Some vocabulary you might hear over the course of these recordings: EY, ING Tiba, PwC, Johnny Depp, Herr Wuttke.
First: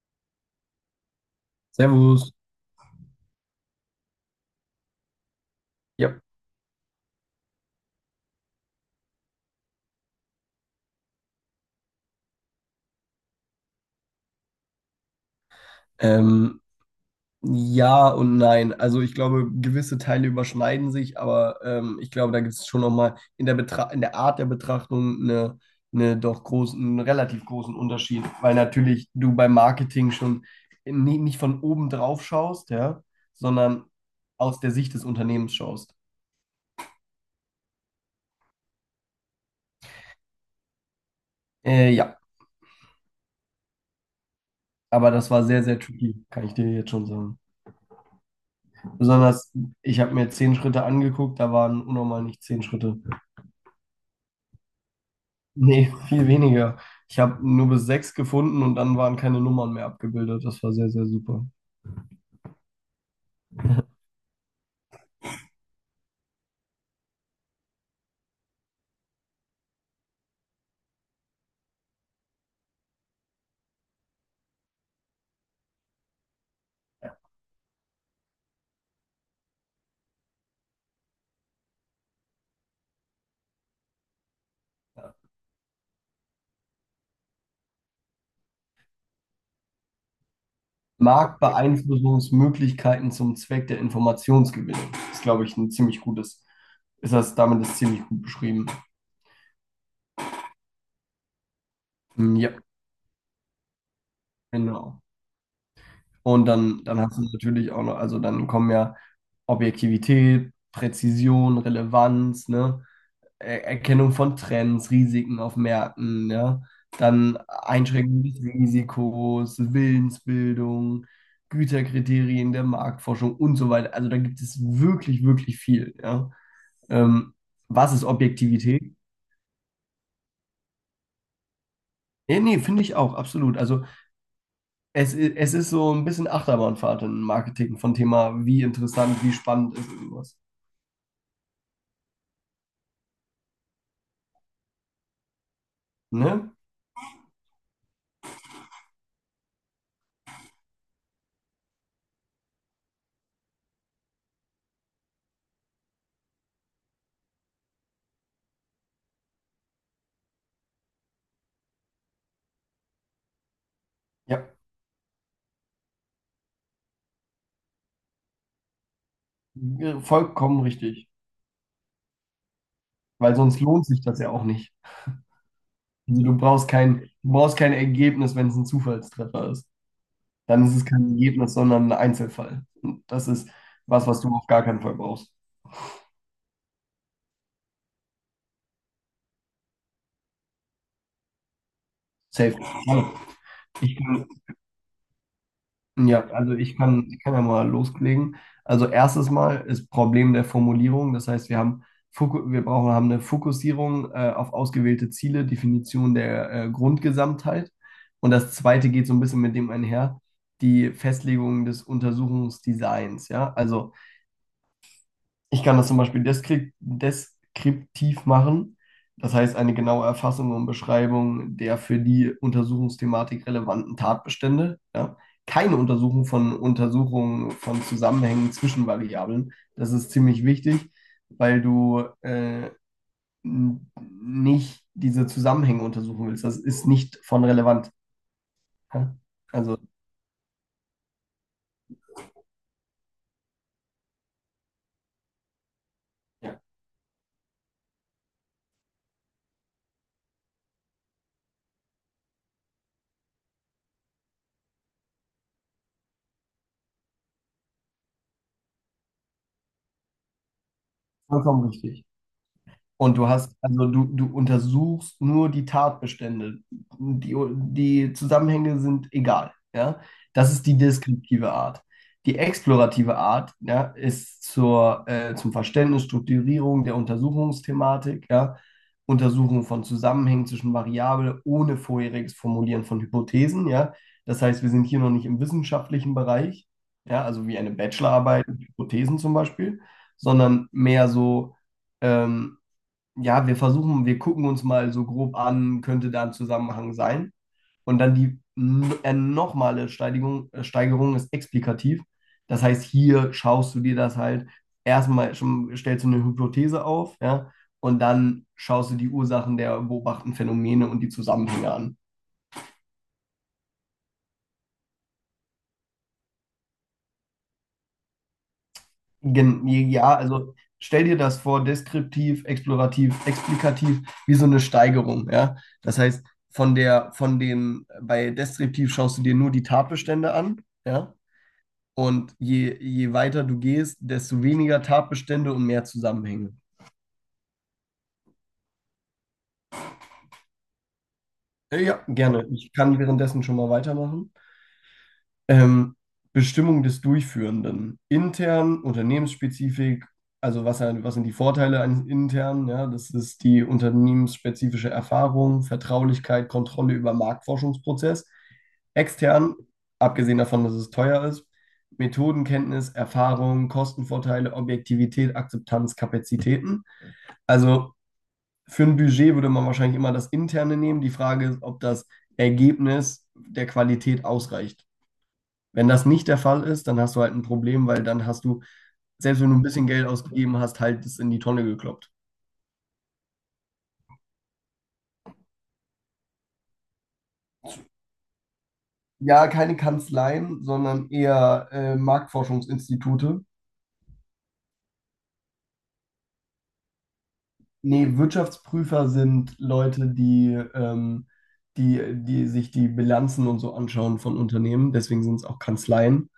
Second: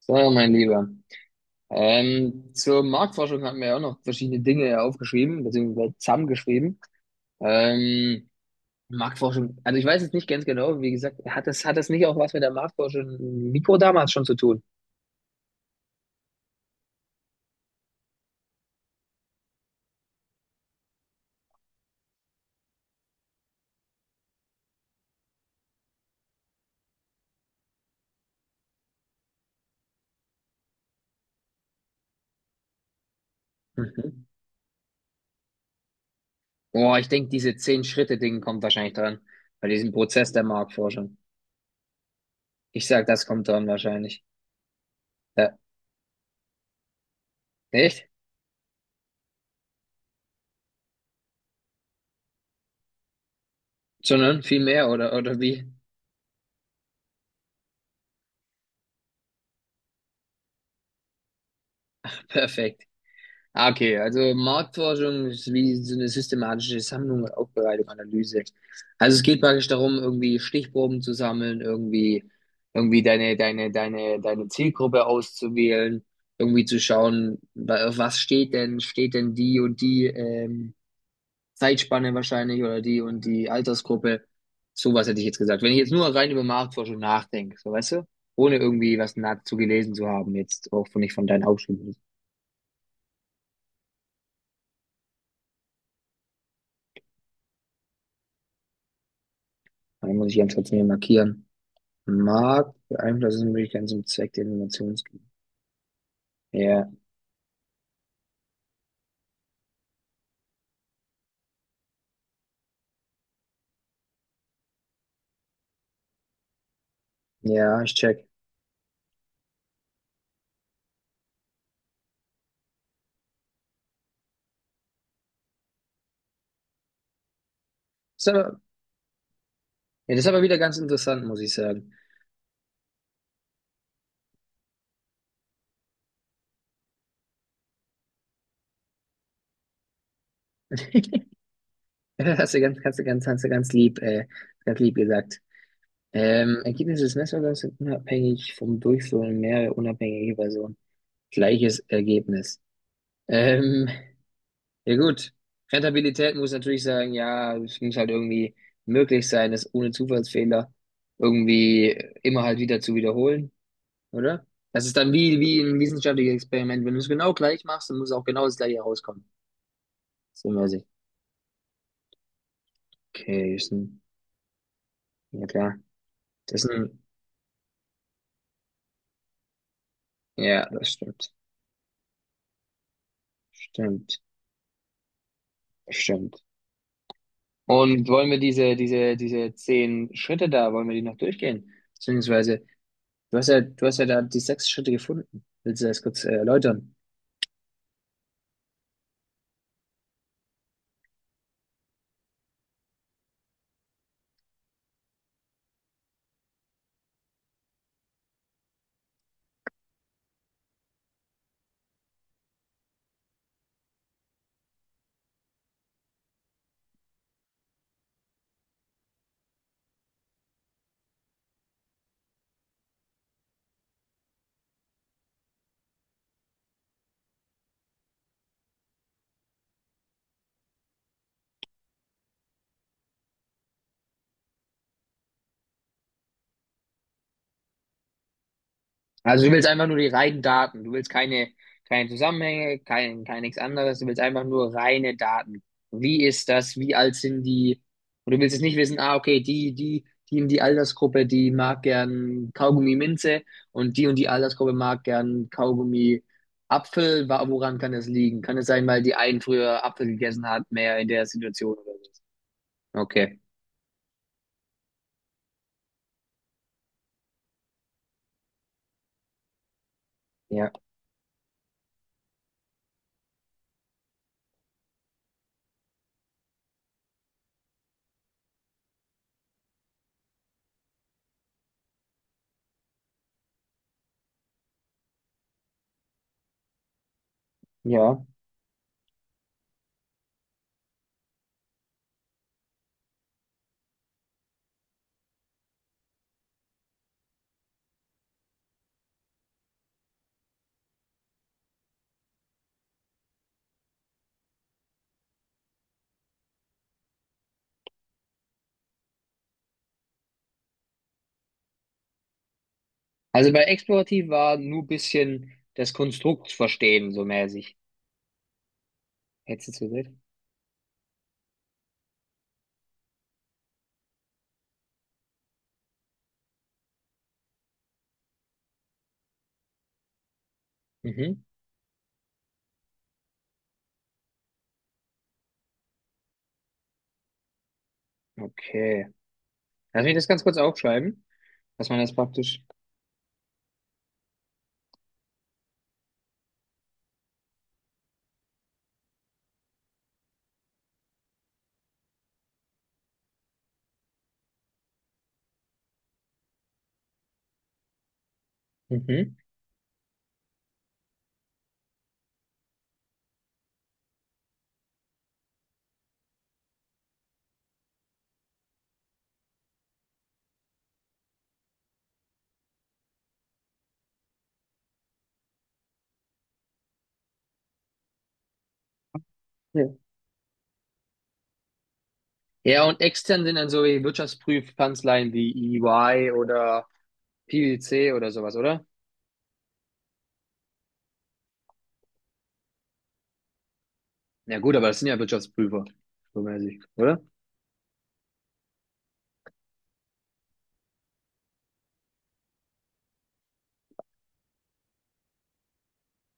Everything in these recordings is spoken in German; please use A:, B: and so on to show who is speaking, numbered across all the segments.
A: So, mein Lieber.
B: Servus.
A: Zur Marktforschung hatten wir ja auch noch verschiedene Dinge aufgeschrieben, beziehungsweise
B: Ja.
A: zusammengeschrieben. Ähm, Marktforschung, also ich weiß jetzt nicht ganz genau, wie gesagt, hat das nicht auch was mit der Marktforschung Mikro damals schon zu tun?
B: Ähm, ja und nein. Also ich glaube, gewisse Teile überschneiden sich, aber ich glaube, da gibt es schon nochmal in der Art der Betrachtung eine doch großen, einen relativ großen Unterschied, weil natürlich du beim Marketing schon nie, nicht von oben drauf schaust, ja, sondern
A: Mhm.
B: aus der Sicht des Unternehmens schaust.
A: Boah, ich denke, diese Zehn-Schritte-Ding kommt wahrscheinlich dran, bei diesem Prozess der Marktforschung.
B: Ja,
A: Ich sag, das kommt dran wahrscheinlich.
B: aber das war
A: Ja,
B: sehr, sehr tricky, kann ich dir jetzt schon sagen.
A: echt?
B: Besonders, ich habe mir zehn Schritte angeguckt, da waren unnormal nicht zehn Schritte.
A: Sondern viel mehr, oder wie?
B: Nee, viel weniger. Ich habe nur bis sechs gefunden und dann waren keine Nummern mehr abgebildet. Das war sehr, sehr super.
A: Perfekt. Ah, okay, also Marktforschung ist wie so eine systematische Sammlung und Aufbereitung, Analyse. Also es geht praktisch darum, irgendwie Stichproben zu sammeln, irgendwie deine Zielgruppe auszuwählen, irgendwie zu schauen, auf was steht denn die und die Zeitspanne wahrscheinlich oder die und die Altersgruppe. Sowas
B: Okay.
A: hätte ich jetzt gesagt. Wenn ich jetzt nur rein über Marktforschung nachdenke, so weißt du, ohne irgendwie was dazu gelesen zu haben, jetzt auch nicht von deinen Aufschriften.
B: Marktbeeinflussungsmöglichkeiten zum Zweck der Informationsgewinnung. Ist, glaube ich, ein ziemlich damit ist ziemlich gut beschrieben.
A: Dann muss ich ganz kurz mir markieren.
B: Mm. Ja,
A: Markt beeinflussen sind ganz zum Zweck der
B: genau.
A: Innovationsgier.
B: Und dann,
A: Ja,
B: dann hast du natürlich auch noch, also dann kommen ja Objektivität, Präzision, Relevanz, ne? Erkennung von Trends, Risiken auf Märkten, ja. Dann
A: ja, ich
B: Einschränkung
A: check.
B: des Risikos, Willensbildung, Güterkriterien der Marktforschung und so weiter. Also da gibt es wirklich, wirklich viel, ja. Ähm, Was ist
A: Ist aber,
B: Objektivität?
A: ja, das ist aber wieder ganz interessant, muss ich sagen.
B: Nee, nee, finde ich auch, absolut. Also es ist so ein bisschen Achterbahnfahrt im Marketing von Thema, wie interessant, wie spannend ist irgendwas.
A: Das Hast du ganz, hast du ganz, hast du ganz lieb gesagt.
B: Ne?
A: Ergebnisse des Netzwerks sind unabhängig vom Durchführen mehrerer unabhängiger Personen. Gleiches Ergebnis. Ähm, ja gut. Rentabilität muss natürlich sagen, ja, es muss halt irgendwie möglich sein, das ohne Zufallsfehler irgendwie immer halt wieder zu wiederholen, oder?
B: Ja,
A: Das ist dann wie ein wissenschaftliches Experiment. Wenn du es genau gleich machst, dann muss auch genau das gleiche rauskommen. So
B: vollkommen
A: mäßig.
B: richtig. Weil
A: Okay,
B: sonst
A: ist
B: lohnt
A: ein,
B: sich das ja auch nicht.
A: ja klar.
B: Also
A: Das ist ein,
B: du brauchst kein Ergebnis, wenn es ein Zufallstreffer ist. Dann
A: ja,
B: ist es
A: das
B: kein
A: stimmt.
B: Ergebnis, sondern ein Einzelfall. Und das ist was,
A: Stimmt.
B: was du auf gar keinen Fall brauchst.
A: Stimmt. Und wollen wir diese zehn Schritte da, wollen wir die noch durchgehen?
B: Safe.
A: Beziehungsweise,
B: Also
A: du hast ja, du
B: ich
A: hast ja da
B: kann,
A: die sechs Schritte gefunden. Willst du das
B: ja,
A: kurz
B: also ich
A: erläutern?
B: kann, ich kann ja mal loslegen. Also erstes Mal ist Problem der Formulierung. Das heißt, wir haben Foku- wir brauchen haben eine Fokussierung auf ausgewählte Ziele, Definition der Grundgesamtheit. Und das zweite geht so ein bisschen mit dem einher, die Festlegung des Untersuchungsdesigns. Ja, also ich kann das zum Beispiel deskriptiv machen, das heißt eine genaue Erfassung und Beschreibung der für die Untersuchungsthematik relevanten Tatbestände. Ja. Keine Untersuchung von Untersuchungen von Zusammenhängen zwischen Variablen. Das ist ziemlich wichtig, weil du nicht diese Zusammenhänge untersuchen willst. Das ist nicht von relevant. Ja.
A: Also du willst
B: Also
A: einfach nur die reinen Daten. Du willst keine, keine Zusammenhänge, kein nichts anderes. Du willst einfach nur reine Daten. Wie ist
B: ja,
A: das? Wie alt sind die? Und du willst jetzt nicht wissen, ah, okay, die in die Altersgruppe, die mag gern Kaugummi Minze und die Altersgruppe mag gern Kaugummi Apfel. Woran kann das liegen? Kann es sein, weil die einen früher Apfel gegessen hat, mehr in der
B: vollkommen
A: Situation oder
B: richtig.
A: so?
B: Und du
A: Okay.
B: hast, also du untersuchst nur die Tatbestände. Die, die Zusammenhänge sind egal, ja. Das ist
A: Ja.
B: die deskriptive Art. Die explorative Art, ja, ist zum Verständnis, Strukturierung der Untersuchungsthematik, ja, Untersuchung von Zusammenhängen zwischen Variablen ohne vorheriges Formulieren von Hypothesen, ja. Das heißt, wir sind hier noch nicht im wissenschaftlichen Bereich, ja, also wie eine
A: Ja.
B: Bachelorarbeit mit Hypothesen zum Beispiel, sondern mehr so ähm, ja, wir versuchen, wir gucken uns mal so grob an, könnte da ein Zusammenhang sein. Und dann die nochmale Steigerung ist explikativ. Das heißt, hier schaust du dir das halt erstmal schon, stellst du eine Hypothese auf, ja, und dann schaust du die Ursachen der beobachteten Phänomene und die Zusammenhänge an.
A: Also bei explorativ war nur ein bisschen das Konstrukt verstehen, so mäßig.
B: Gen
A: Hetze zu Welt.
B: ja, also stell dir das vor, deskriptiv, explorativ, explikativ, wie so eine Steigerung, ja. Das heißt, von der, von dem, bei deskriptiv schaust du dir nur die Tatbestände an, ja.
A: Mhm.
B: Und je, je weiter du gehst, desto weniger Tatbestände und mehr Zusammenhänge.
A: Okay. Lass mich das ganz kurz aufschreiben, dass man
B: Ja,
A: das
B: gerne.
A: praktisch.
B: Ich kann währenddessen schon mal weitermachen. Ähm, Bestimmung des Durchführenden. Intern, unternehmensspezifisch, also was sind die Vorteile eines internen? Ja, das ist die unternehmensspezifische Erfahrung, Vertraulichkeit, Kontrolle über Marktforschungsprozess.
A: Mhm.
B: Extern, abgesehen davon, dass es teuer ist, Methodenkenntnis, Erfahrung, Kostenvorteile, Objektivität, Akzeptanz, Kapazitäten. Also für ein Budget würde man wahrscheinlich immer das Interne nehmen. Die Frage ist, ob das Ergebnis der Qualität ausreicht. Wenn das nicht der Fall ist, dann hast du halt ein Problem, weil dann hast du, selbst wenn du ein bisschen
A: Ja.
B: Geld ausgegeben hast, halt das in die Tonne gekloppt.
A: Ja, und extern sind dann so wie Wirtschaftsprüfkanzleien wie EY oder PwC oder sowas, oder?
B: Ja, keine Kanzleien, sondern eher Marktforschungsinstitute.
A: Ja gut, aber das sind ja Wirtschaftsprüfer, so weiß ich, oder?
B: Nee, Wirtschaftsprüfer sind Leute, die sich die Bilanzen und so anschauen von Unternehmen. Deswegen sind es auch Kanzleien.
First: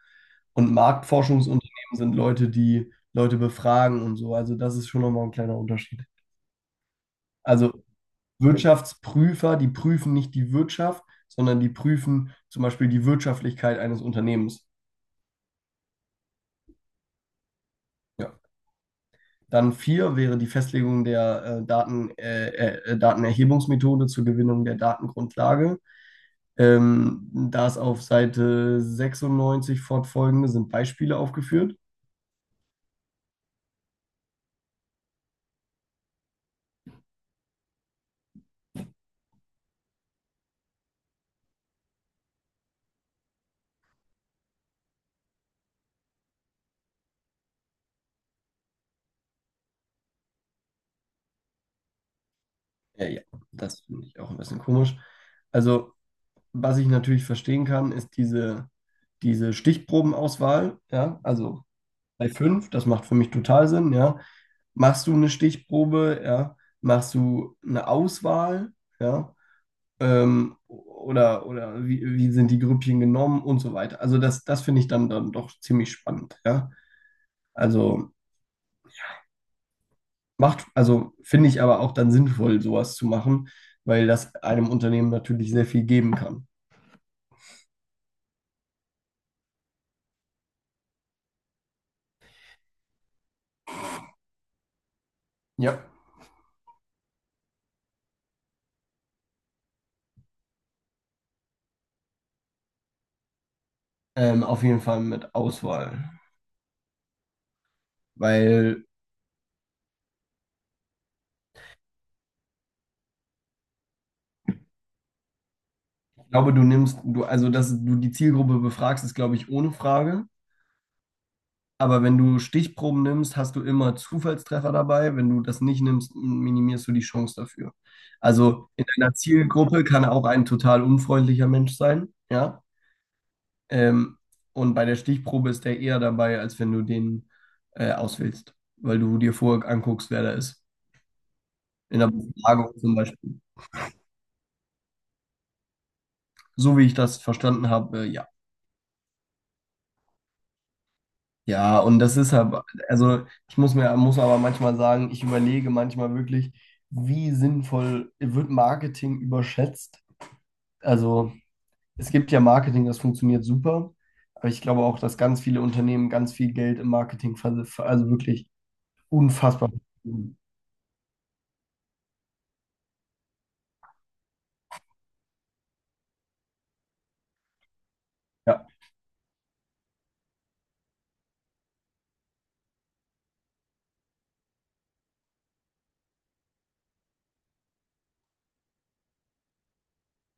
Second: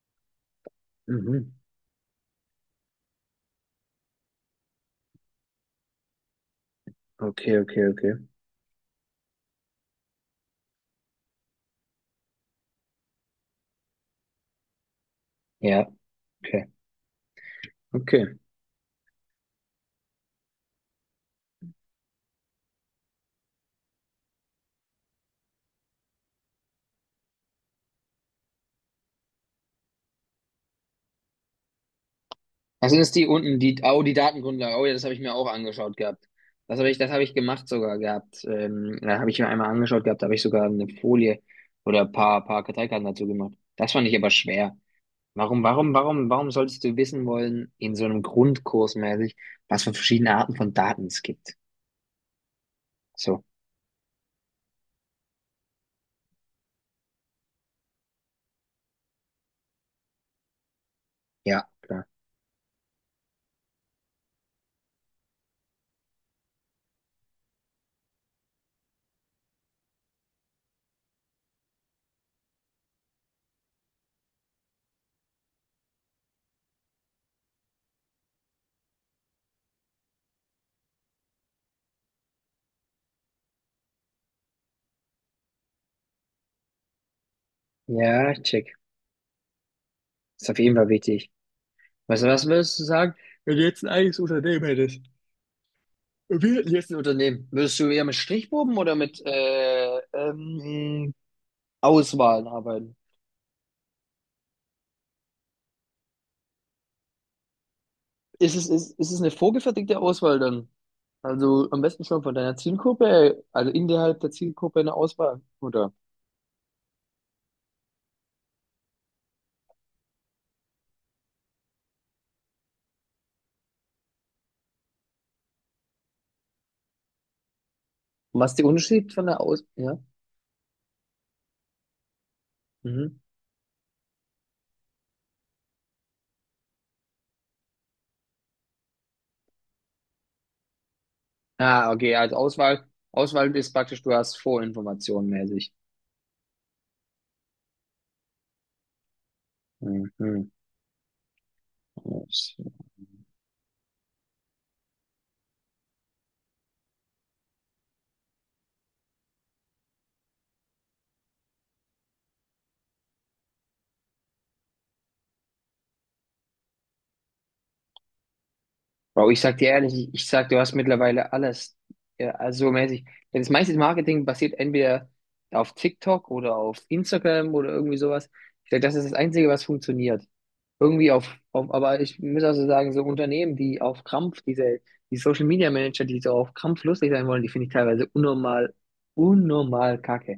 B: Und
A: Mhm.
B: Marktforschungsunternehmen sind Leute, die Leute befragen und so. Also das ist schon nochmal ein kleiner Unterschied.
A: Okay, okay,
B: Also
A: okay.
B: Wirtschaftsprüfer, die prüfen nicht die Wirtschaft, sondern die prüfen zum Beispiel die Wirtschaftlichkeit eines Unternehmens.
A: Ja, okay, okay.
B: Ja. Dann vier wäre die Festlegung der Datenerhebungsmethode zur Gewinnung der Datengrundlage. Da ist auf Seite 96 fortfolgende sind Beispiele aufgeführt.
A: Was? Das ist die unten, die, oh, die Datengrundlage. Oh ja, das habe ich mir auch angeschaut gehabt. Das habe ich gemacht sogar gehabt. Da habe ich mir einmal angeschaut gehabt, da habe ich sogar eine Folie oder ein paar, paar Karteikarten dazu gemacht. Das fand ich aber schwer. Warum solltest du wissen wollen, in so einem Grundkurs mäßig, was für verschiedene Arten von Daten es gibt?
B: Ja, ja,
A: So,
B: das finde ich auch ein bisschen komisch. Also, was ich natürlich verstehen kann, ist diese Stichprobenauswahl. Ja,
A: ja,
B: also
A: klar.
B: bei fünf, das macht für mich total Sinn, ja. Machst du eine Stichprobe, ja? Machst du eine Auswahl, ja? Oder wie, wie sind die Grüppchen genommen und so weiter. Also das finde ich dann doch ziemlich spannend, ja. Also macht, also finde ich aber auch dann sinnvoll, sowas zu machen, weil das einem Unternehmen natürlich sehr viel geben kann.
A: Ja, check. Ist auf jeden Fall wichtig. Weißt du, was würdest du sagen, wenn du jetzt ein eigenes Unternehmen hättest?
B: Ja.
A: Wie lässt ein Unternehmen? Würdest du eher mit Strichproben oder mit Auswahlen arbeiten?
B: Auf jeden Fall mit Auswahl.
A: Ist es,
B: Weil
A: ist, ist es eine vorgefertigte Auswahl dann? Also am besten schon von deiner Zielgruppe, also innerhalb der Zielgruppe eine Auswahl, oder?
B: ich glaube, also dass du die Zielgruppe befragst, ist, glaube ich, ohne Frage. Aber wenn du Stichproben nimmst, hast du immer Zufallstreffer dabei. Wenn du das nicht nimmst, minimierst du die Chance dafür.
A: Was ist der
B: Also in
A: Unterschied
B: deiner
A: von der Aus?
B: Zielgruppe
A: Ja.
B: kann auch ein total unfreundlicher Mensch sein, ja.
A: Mhm.
B: Ähm, und bei der Stichprobe ist der eher dabei, als wenn du den auswählst, weil du dir vorher anguckst, wer da ist.
A: Ah,
B: In der
A: okay, also
B: Befragung
A: Auswahl,
B: zum Beispiel.
A: Auswahl ist praktisch, du hast Vorinformationen mäßig.
B: So wie ich das verstanden habe, ja.
A: Mhm.
B: Ja, und das ist halt, also muss aber manchmal sagen, ich überlege manchmal wirklich, wie sinnvoll wird Marketing überschätzt. Also es gibt ja Marketing, das funktioniert super, aber ich glaube auch, dass ganz viele Unternehmen ganz viel Geld im Marketing also wirklich
A: Wow, ich sag dir
B: unfassbar.
A: ehrlich, ich sag, du hast mittlerweile alles, ja, also mäßig. Ja, das meiste Marketing basiert entweder auf TikTok oder auf Instagram oder irgendwie sowas.
B: Ja,
A: Ich sag, das ist das Einzige, was funktioniert. Irgendwie auf aber ich muss also sagen, so Unternehmen, die auf Krampf, diese, die Social Media Manager, die so auf Krampf lustig sein wollen, die finde ich teilweise unnormal, unnormal kacke.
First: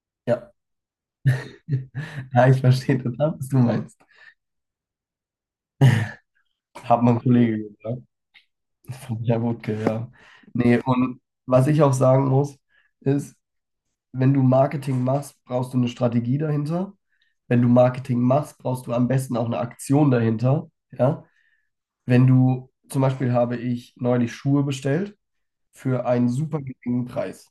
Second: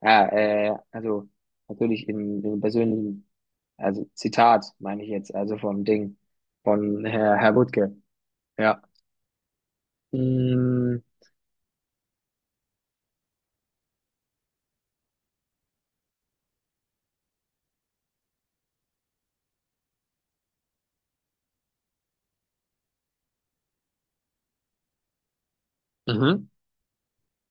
A: Ja,
B: ja.
A: also natürlich im,
B: Ja,
A: im
B: ich verstehe
A: persönlichen,
B: total, was du meinst.
A: also Zitat meine ich jetzt, also vom Ding,
B: Hat
A: von
B: mein
A: Herr
B: Kollege
A: Wuttke.
B: gesagt,
A: Ja.
B: von Herr Wutke, ja. Nee,
A: Mhm.
B: und was ich auch sagen muss, ist, wenn du Marketing machst, brauchst du eine Strategie dahinter. Wenn du Marketing machst, brauchst du am besten auch eine Aktion dahinter. Ja? Wenn du, zum Beispiel habe ich neulich Schuhe bestellt für einen
A: Mhm.
B: super geringen Preis.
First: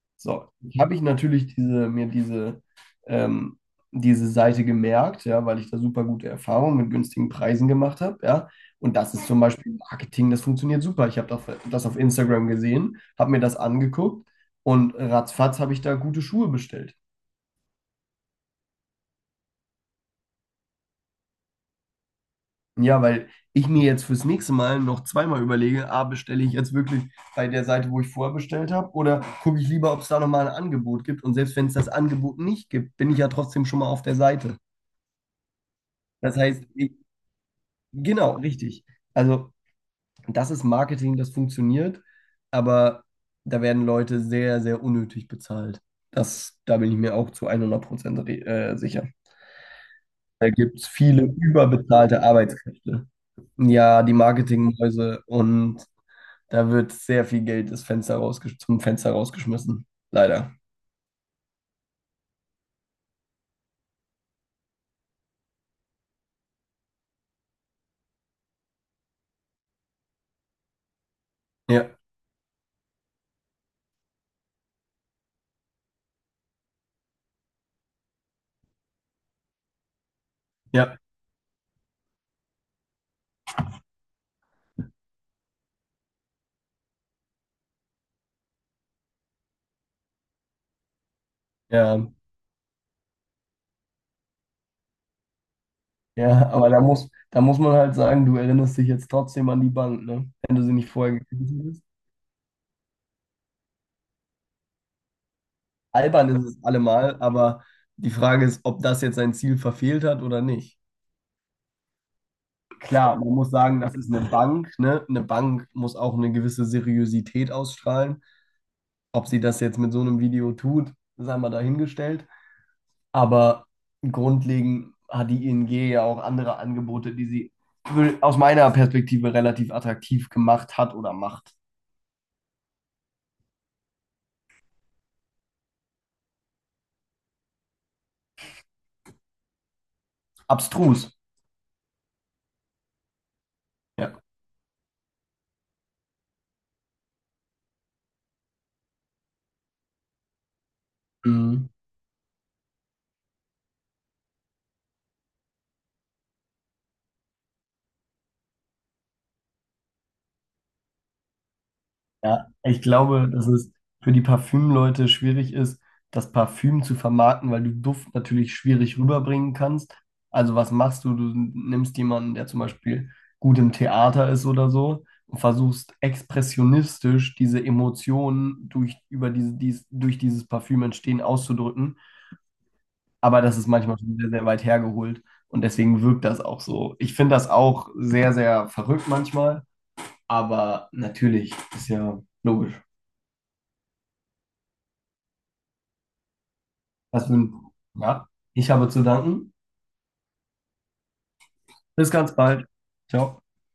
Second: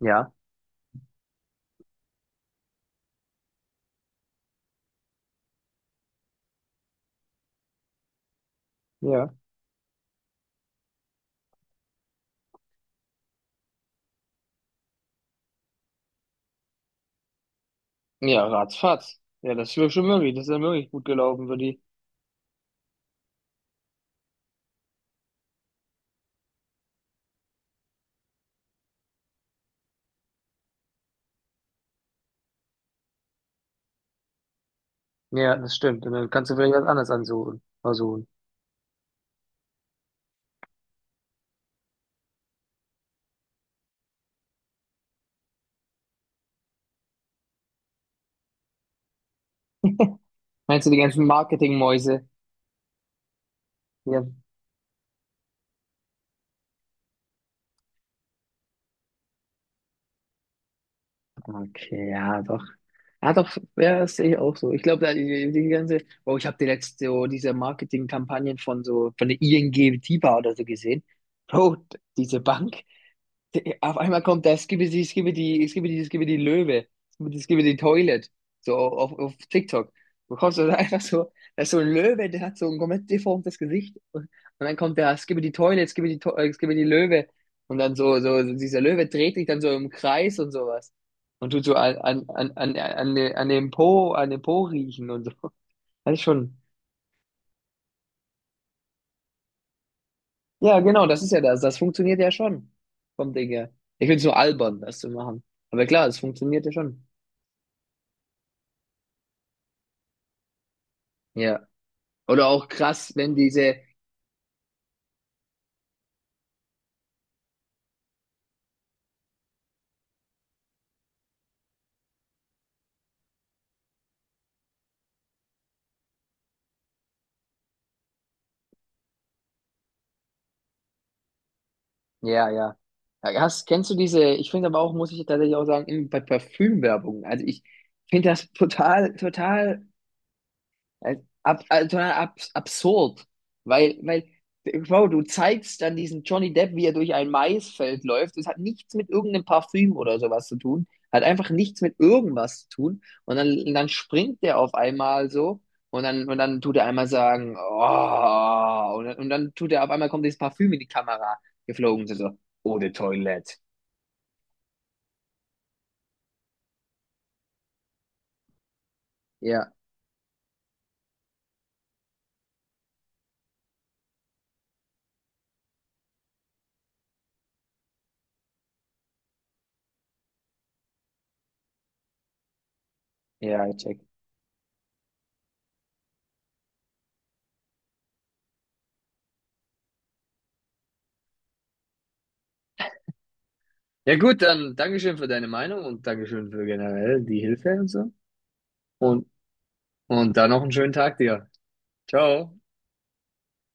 A: Ja.
B: So, habe ich natürlich mir ähm, diese Seite gemerkt, ja, weil ich da super gute Erfahrungen mit günstigen Preisen gemacht habe, ja. Und das ist
A: Ja.
B: zum Beispiel Marketing, das funktioniert super. Ich habe das auf Instagram gesehen, habe mir das angeguckt und ratzfatz habe ich da gute Schuhe bestellt.
A: Ja, ratzfatz. Ja, das ist ja schon möglich. Das ist ja wirklich gut gelaufen für die.
B: Ja, weil ich mir jetzt fürs nächste Mal noch zweimal überlege, ah, bestelle ich jetzt wirklich bei der Seite, wo ich vorher bestellt habe, oder gucke ich lieber, ob es da nochmal ein Angebot gibt. Und selbst wenn es das Angebot nicht gibt, bin ich ja trotzdem schon mal auf der Seite.
A: Ja, das stimmt. Und dann
B: Das
A: kannst du
B: heißt,
A: vielleicht was anderes ansuchen. Versuchen.
B: genau, richtig. Also, das ist Marketing, das funktioniert, aber da werden Leute sehr, sehr unnötig bezahlt. Da bin ich mir auch zu 100% sicher. Da gibt
A: Meinst
B: es
A: du die
B: viele
A: ganzen
B: überbezahlte
A: Marketingmäuse?
B: Arbeitskräfte. Ja, die
A: Ja.
B: Marketingmäuse und da wird sehr viel Geld das Fenster rausgesch zum Fenster rausgeschmissen. Leider.
A: Okay, ja, doch. Ja, doch, ja, das sehe ich auch so. Ich glaube, da die ganze, oh, ich habe die letzte, so diese Marketingkampagnen von so, von der ING Tiba oder so gesehen. Bro,
B: Ja,
A: diese Bank, die- Auf einmal kommt das, gib es die, es gib die Löwe, es gib die Toilet, so auf TikTok. Du kommst also
B: ja,
A: einfach so, da ist so ein Löwe, der hat so ein komplett deformtes Gesicht und dann kommt der, es gib die Toilet, es gib die Löwe und dann so dieser Löwe dreht sich dann so im Kreis und sowas und tut so
B: ja.
A: an dem Po riechen und so. Das ist
B: Ja,
A: schon,
B: aber da da muss man halt sagen, du erinnerst dich jetzt trotzdem an die Bank, ne? Wenn du sie
A: ja
B: nicht
A: genau,
B: vorher
A: das ist ja
B: gekriegt
A: das, das
B: hast.
A: funktioniert ja schon vom Ding her. Ich finde es nur albern, das zu machen, aber klar, es
B: Albern ist es
A: funktioniert ja schon.
B: allemal, aber die Frage ist, ob das jetzt sein Ziel verfehlt hat oder nicht.
A: Ja. Oder auch krass,
B: Klar, man
A: wenn
B: muss
A: diese,
B: sagen, das ist eine Bank, ne? Eine Bank muss auch eine gewisse Seriosität ausstrahlen. Ob sie das jetzt mit so einem Video tut, sei mal dahingestellt. Aber grundlegend hat die ING ja auch andere Angebote, die sie aus meiner Perspektive relativ attraktiv gemacht hat oder macht.
A: ja, ja. Ja, hast, kennst du diese, ich finde aber auch, muss ich tatsächlich auch sagen, bei Parfümwerbung. Also ich finde das total
B: Abstrus.
A: Äh, Ab, total abs absurd. Weil,
B: Ja.
A: weil, wow, du zeigst dann diesen Johnny Depp, wie er durch ein Maisfeld läuft. Das hat nichts mit irgendeinem Parfüm oder sowas zu tun. Hat einfach
B: Mhm.
A: nichts mit irgendwas zu tun. Und dann springt der auf einmal so. Und dann tut er einmal sagen, oh, und dann tut er auf einmal kommt dieses Parfüm in die Kamera geflogen. So, so,
B: Ja,
A: oh,
B: ich
A: the
B: glaube, dass
A: toilet.
B: es für die Parfümleute schwierig ist, das Parfüm zu vermarkten, weil du Duft natürlich schwierig rüberbringen
A: Ja,
B: kannst. Also was machst du? Du nimmst jemanden, der zum Beispiel gut im Theater ist oder so und versuchst expressionistisch diese Emotionen durch dieses Parfüm entstehen auszudrücken. Aber das
A: ja,
B: ist
A: ich
B: manchmal
A: check.
B: schon sehr, sehr weit hergeholt und deswegen wirkt das auch so. Ich finde das auch sehr, sehr verrückt manchmal, aber natürlich ist ja logisch.
A: Ja gut, dann Dankeschön für deine Meinung und Dankeschön für generell
B: Das
A: die
B: wün-
A: Hilfe und so.
B: ja, ich habe zu
A: Und
B: danken.
A: Und dann noch einen schönen Tag dir.
B: Bis ganz
A: Ciao.
B: bald. Ciao.